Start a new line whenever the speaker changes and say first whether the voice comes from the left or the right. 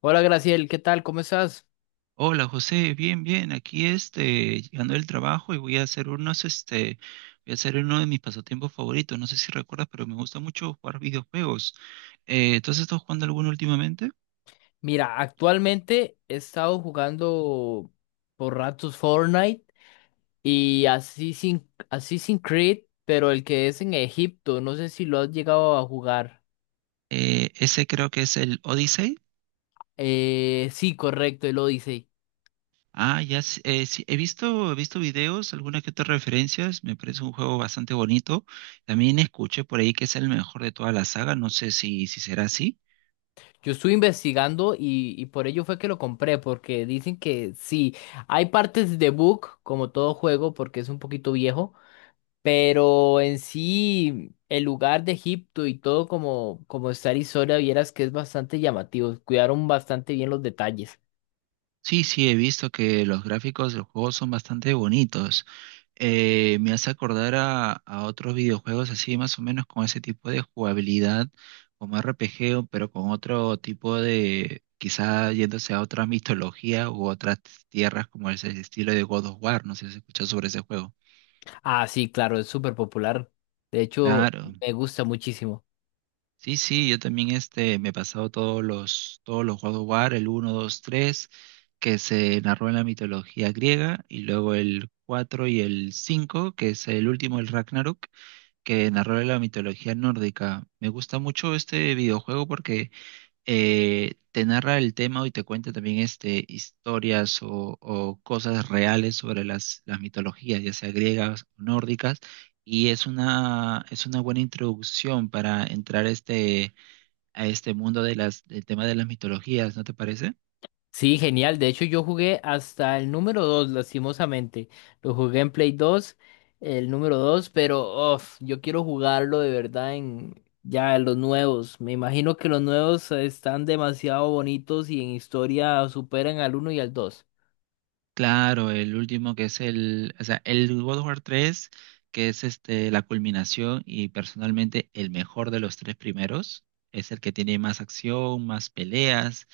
left: Hola Graciel, ¿qué tal? ¿Cómo estás?
right: Hola José, bien, bien, aquí llegando del trabajo y voy a hacer voy a hacer uno de mis pasatiempos favoritos, no sé si recuerdas, pero me gusta mucho jugar videojuegos. ¿Entonces estás jugando alguno últimamente?
left: Mira, actualmente he estado jugando por ratos Fortnite y Assassin's Creed, pero el que es en Egipto, no sé si lo has llegado a jugar.
right: Ese creo que es el Odyssey.
left: Sí, correcto, el Odyssey.
right: Ah, ya, sí, sí, he visto videos, algunas que otras referencias, me parece un juego bastante bonito. También escuché por ahí que es el mejor de toda la saga, no sé si será así.
left: Yo estuve investigando y por ello fue que lo compré, porque dicen que sí, hay partes de bug, como todo juego, porque es un poquito viejo. Pero en sí, el lugar de Egipto y todo como está Arizona, vieras que es bastante llamativo. Cuidaron bastante bien los detalles.
right: Sí, sí, he visto que los gráficos del juego son bastante bonitos. Me hace acordar a otros videojuegos así más o menos con ese tipo de jugabilidad, como RPG, pero con otro tipo de, quizá yéndose a otra mitología u otras tierras como ese estilo de God of War, no sé si has escuchado sobre ese juego.
left: Ah, sí, claro, es súper popular. De hecho,
right: Claro.
left: me gusta muchísimo.
right: Sí, sí, yo también me he pasado todos los God of War, el uno, 2, 3, que se narró en la mitología griega, y luego el 4 y el 5, que es el último, el Ragnarok, que narra la mitología nórdica. Me gusta mucho este videojuego porque te narra el tema y te cuenta también historias o cosas reales sobre las mitologías, ya sea griegas o nórdicas, y es es una buena introducción para entrar a a este mundo de del tema de las mitologías, ¿no te parece?
left: Sí, genial. De hecho, yo jugué hasta el número 2 lastimosamente. Lo jugué en Play 2, el número 2 pero uf, yo quiero jugarlo de verdad en ya los nuevos. Me imagino que los nuevos están demasiado bonitos y en historia superan al uno y al dos.
right: Claro, el último que es el God of War 3, que es la culminación y personalmente el mejor de los tres primeros, es el que tiene más acción, más peleas,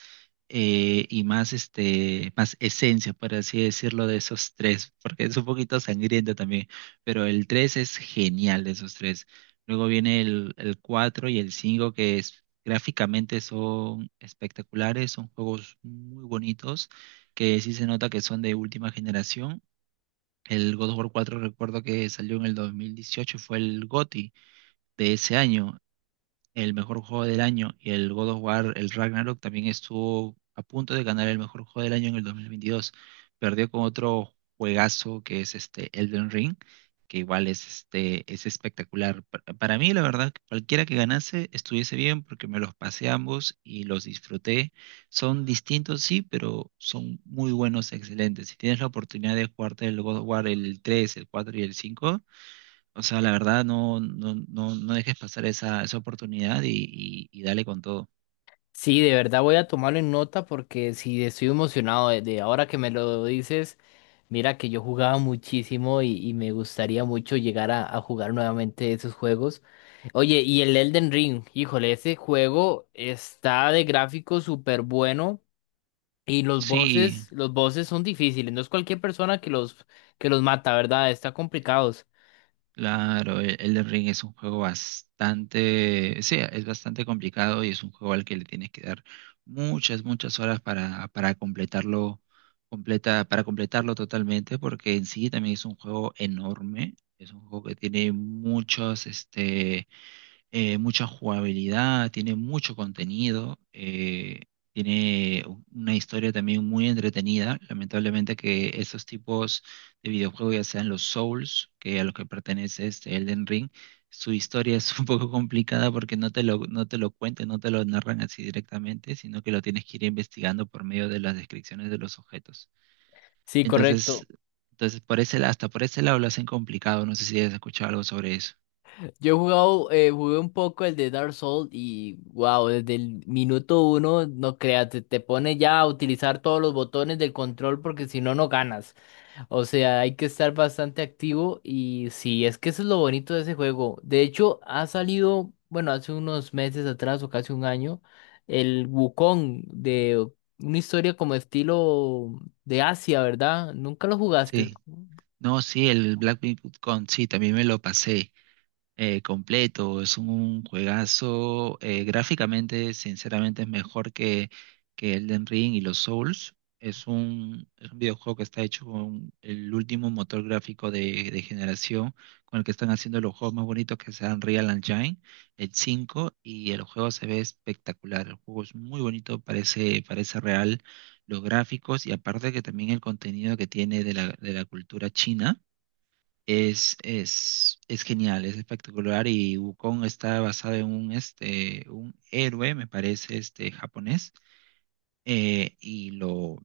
right: y más esencia, por así decirlo, de esos tres, porque es un poquito sangriento también, pero el 3 es genial de esos tres. Luego viene el 4 y el 5 que es, gráficamente son espectaculares, son juegos muy bonitos, que sí se nota que son de última generación. El God of War cuatro recuerdo que salió en el 2018, fue el GOTY de ese año, el mejor juego del año, y el God of War, el Ragnarok, también estuvo a punto de ganar el mejor juego del año en el 2022. Perdió con otro juegazo que es Elden Ring, que igual es espectacular. Para mí, la verdad, cualquiera que ganase estuviese bien porque me los pasé ambos y los disfruté. Son distintos, sí, pero son muy buenos, excelentes. Si tienes la oportunidad de jugarte el God of War, el tres, el 4 y el cinco, o sea, la verdad, no, no, no, no dejes pasar esa oportunidad y dale con todo.
left: Sí, de verdad voy a tomarlo en nota porque sí estoy emocionado de ahora que me lo dices. Mira que yo jugaba muchísimo y me gustaría mucho llegar a jugar nuevamente esos juegos. Oye, y el Elden Ring, híjole, ese juego está de gráfico súper bueno y
right: Sí,
left: los bosses son difíciles. No es cualquier persona que los mata, ¿verdad? Está complicados.
right: claro, el Elden Ring es un juego bastante complicado y es un juego al que le tienes que dar muchas horas para para completarlo totalmente, porque en sí también es un juego enorme, es un juego que tiene mucha jugabilidad, tiene mucho contenido, tiene una historia también muy entretenida. Lamentablemente que esos tipos de videojuegos, ya sean los Souls, que a los que pertenece este Elden Ring, su historia es un poco complicada porque no te lo cuentan, no te lo narran así directamente, sino que lo tienes que ir investigando por medio de las descripciones de los objetos.
left: Sí,
right: Entonces,
left: correcto.
right: entonces, por hasta por ese lado lo hacen complicado. No sé si has escuchado algo sobre eso.
left: Yo he jugado, jugué un poco el de Dark Souls y wow, desde el minuto uno, no creas, te pone ya a utilizar todos los botones del control porque si no, no ganas. O sea, hay que estar bastante activo y sí, es que eso es lo bonito de ese juego. De hecho, ha salido, bueno, hace unos meses atrás o casi un año, el Wukong de una historia como estilo de Asia, ¿verdad? Nunca lo jugaste.
right: Sí. No, sí, el Black Myth con sí, también me lo pasé completo. Es un juegazo. Gráficamente, sinceramente, es mejor que Elden Ring y los Souls. Es un videojuego que está hecho con el último motor gráfico de generación, con el que están haciendo los juegos más bonitos que sean Real Engine, el 5 y el juego se ve espectacular. El juego es muy bonito, parece real. Los gráficos y aparte que también el contenido que tiene de de la cultura china es, es genial, es espectacular y Wukong está basado en un héroe, me parece, japonés, eh, y lo,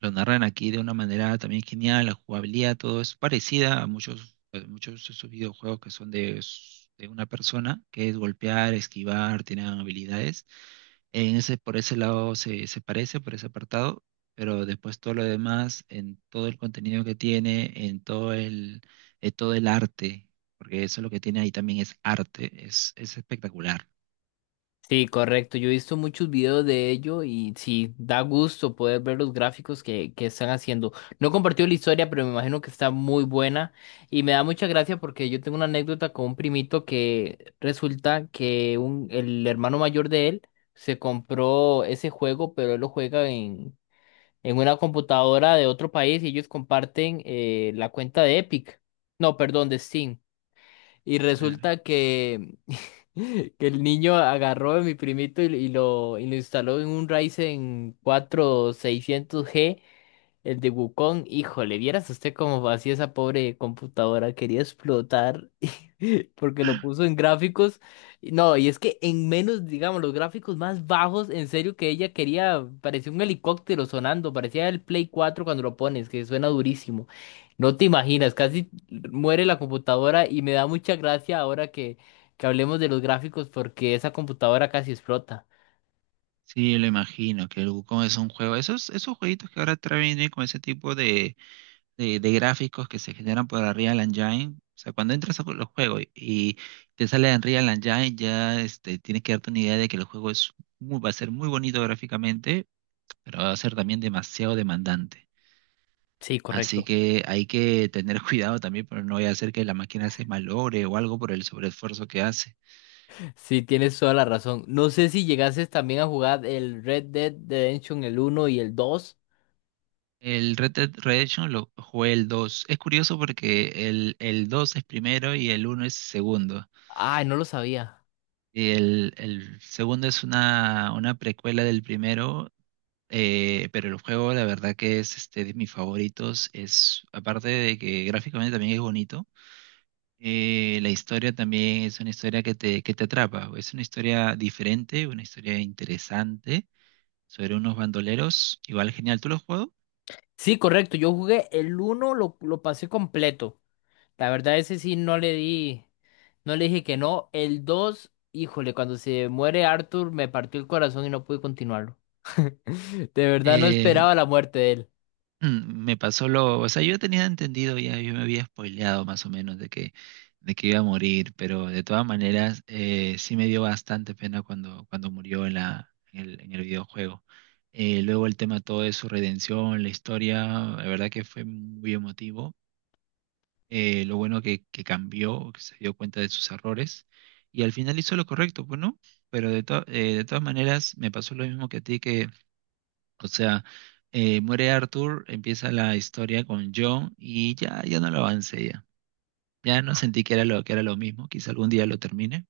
right: lo narran aquí de una manera también genial, la jugabilidad, todo es parecida a muchos de esos videojuegos que son de una persona, que es golpear, esquivar, tienen habilidades, en por ese lado se parece, por ese apartado, pero después todo lo demás, en todo el contenido que tiene, en todo el arte, porque eso lo que tiene ahí también es arte, es espectacular.
left: Sí, correcto. Yo he visto muchos videos de ello y sí, da gusto poder ver los gráficos que están haciendo. No he compartido la historia, pero me imagino que está muy buena y me da mucha gracia porque yo tengo una anécdota con un primito que resulta que el hermano mayor de él se compró ese juego, pero él lo juega en una computadora de otro país y ellos comparten la cuenta de Epic. No, perdón, de Steam. Y
right: Claro.
left: resulta que que el niño agarró a mi primito y lo instaló en un Ryzen 4600G el de Wukong, híjole, vieras usted cómo hacía esa pobre computadora, quería explotar porque lo puso en gráficos. Y no, y es que en menos, digamos, los gráficos más bajos, en serio que ella quería, parecía un helicóptero sonando, parecía el Play 4 cuando lo pones, que suena durísimo. No te imaginas, casi muere la computadora y me da mucha gracia ahora que hablemos de los gráficos porque esa computadora casi explota.
right: Sí, lo imagino, que el Wukong es un juego. Esos jueguitos que ahora traen con ese tipo de gráficos que se generan por Unreal Engine. O sea, cuando entras a los juegos y te sale Unreal Engine, ya tienes que darte una idea de que el juego es muy, va a ser muy bonito gráficamente, pero va a ser también demasiado demandante.
left: Sí,
right: Así
left: correcto.
right: que hay que tener cuidado también, pero no voy a hacer que la máquina se malogre o algo por el sobreesfuerzo que hace.
left: Sí, tienes toda la razón. No sé si llegases también a jugar el Red Dead Redemption, el uno y el dos.
right: El Red Dead Redemption lo jugué el dos. Es curioso porque el 2 es primero y el uno es segundo.
left: Ay, no lo sabía.
right: Y el segundo es una precuela del primero, pero el juego la verdad que es de mis favoritos. Es, aparte de que gráficamente también es bonito, la historia también es una historia que te atrapa. Es una historia diferente, una historia interesante sobre unos bandoleros. Igual genial, ¿tú lo has jugado?
left: Sí, correcto. Yo jugué el uno lo pasé completo. La verdad, ese sí no le di, no le dije que no. El 2, híjole, cuando se muere Arthur me partió el corazón y no pude continuarlo. De verdad no
right: Eh,
left: esperaba la muerte de él.
right: Me pasó yo tenía entendido ya, yo me había spoileado más o menos de que iba a morir, pero de todas maneras sí me dio bastante pena cuando murió en en el videojuego. Luego el tema todo de su redención, la historia, la verdad que fue muy emotivo. Lo bueno que cambió, que se dio cuenta de sus errores y al final hizo lo correcto, pues no, pero de todas maneras me pasó lo mismo que a ti, o sea, muere Arthur, empieza la historia con John y ya no lo avancé ya. Ya no sentí que era que era lo mismo, quizá algún día lo termine,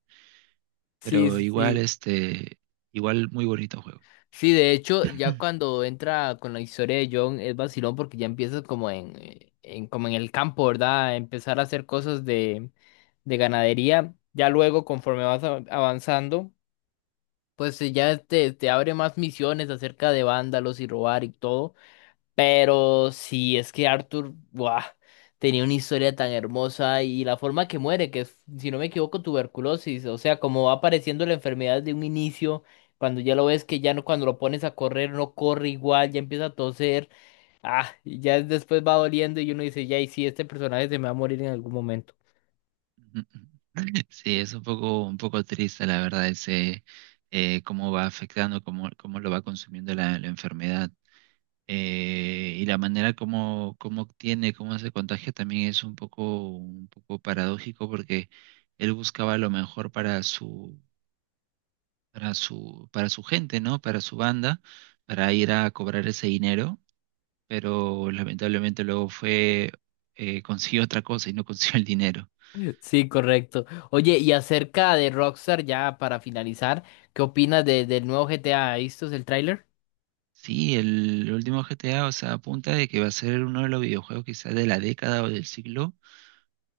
left: Sí,
right: pero
left: sí, sí.
right: igual muy bonito juego.
left: Sí, de hecho, ya cuando entra con la historia de John es vacilón porque ya empiezas como en el campo, ¿verdad? Empezar a hacer cosas de ganadería. Ya luego, conforme avanzando, pues ya te abre más misiones acerca de vándalos y robar y todo. Pero sí, es que Arthur, ¡buah! Tenía una historia tan hermosa y la forma que muere, que es, si no me equivoco, tuberculosis, o sea, como va apareciendo la enfermedad de un inicio, cuando ya lo ves que ya no, cuando lo pones a correr no corre igual, ya empieza a toser, ah, y ya después va doliendo y uno dice, ya, y sí, este personaje se me va a morir en algún momento.
right: Ujú. Sí, es un poco triste la verdad ese cómo va cómo lo va consumiendo la enfermedad. Y la manera como tiene, cómo se contagia también es un poco paradójico porque él buscaba lo mejor para su para su gente, ¿no? Para su banda, para ir a cobrar ese dinero, pero lamentablemente consiguió otra cosa y no consiguió el dinero.
left: Sí, correcto. Oye, y acerca de Rockstar, ya para finalizar, ¿qué opinas del nuevo GTA? ¿Visto el tráiler?
right: Sí, el último GTA, o sea, apunta de que va a ser uno de los videojuegos quizás de la década o del siglo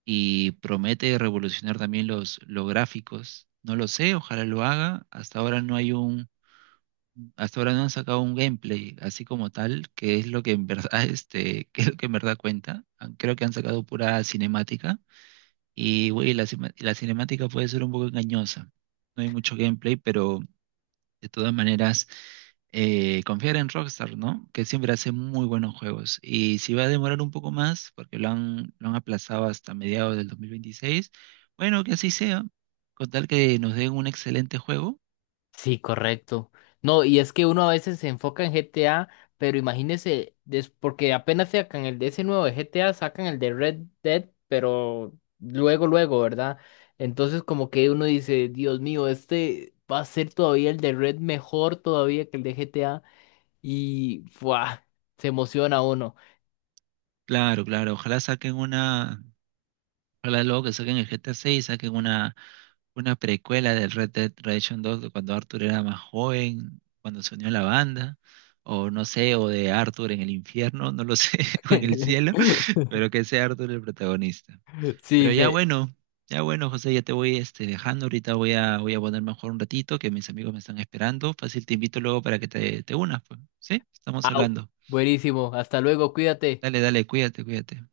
right: y promete revolucionar también los gráficos. No lo sé, ojalá lo haga. Hasta ahora no han sacado un gameplay así como tal, que es lo que en verdad, que es lo que en verdad cuenta. Ah, creo que han sacado pura cinemática y, güey, la cinemática puede ser un poco engañosa. No hay mucho gameplay, pero de todas maneras, confiar en Rockstar, ¿no? Que siempre hace muy buenos juegos. Y si va a demorar un poco más, porque lo han aplazado hasta mediados del 2026, bueno, que así sea, con tal que nos den un excelente juego.
left: Sí, correcto. No, y es que uno a veces se enfoca en GTA, pero imagínese, porque apenas sacan el de ese nuevo de GTA, sacan el de Red Dead, pero luego, luego, ¿verdad? Entonces como que uno dice, Dios mío, este va a ser todavía el de Red mejor todavía que el de GTA, y ¡fua! Se emociona uno.
right: Claro, ojalá luego que saquen el GTA 6, saquen una precuela del Red Dead Redemption 2 de cuando Arthur era más joven, cuando se unió a la banda, o no sé, o de Arthur en el infierno, no lo sé, o en el cielo, pero que sea Arthur el protagonista.
left: Sí,
right: Pero
left: dice,
right: ya bueno, José, ya te voy dejando, ahorita voy a, voy a poner mejor un ratito, que mis amigos me están esperando, fácil, te invito luego para que te unas, pues, ¿sí? Estamos
left: ¡au!
right: hablando.
left: Buenísimo, hasta luego, cuídate.
right: Dale, dale, cuídate, cuídate.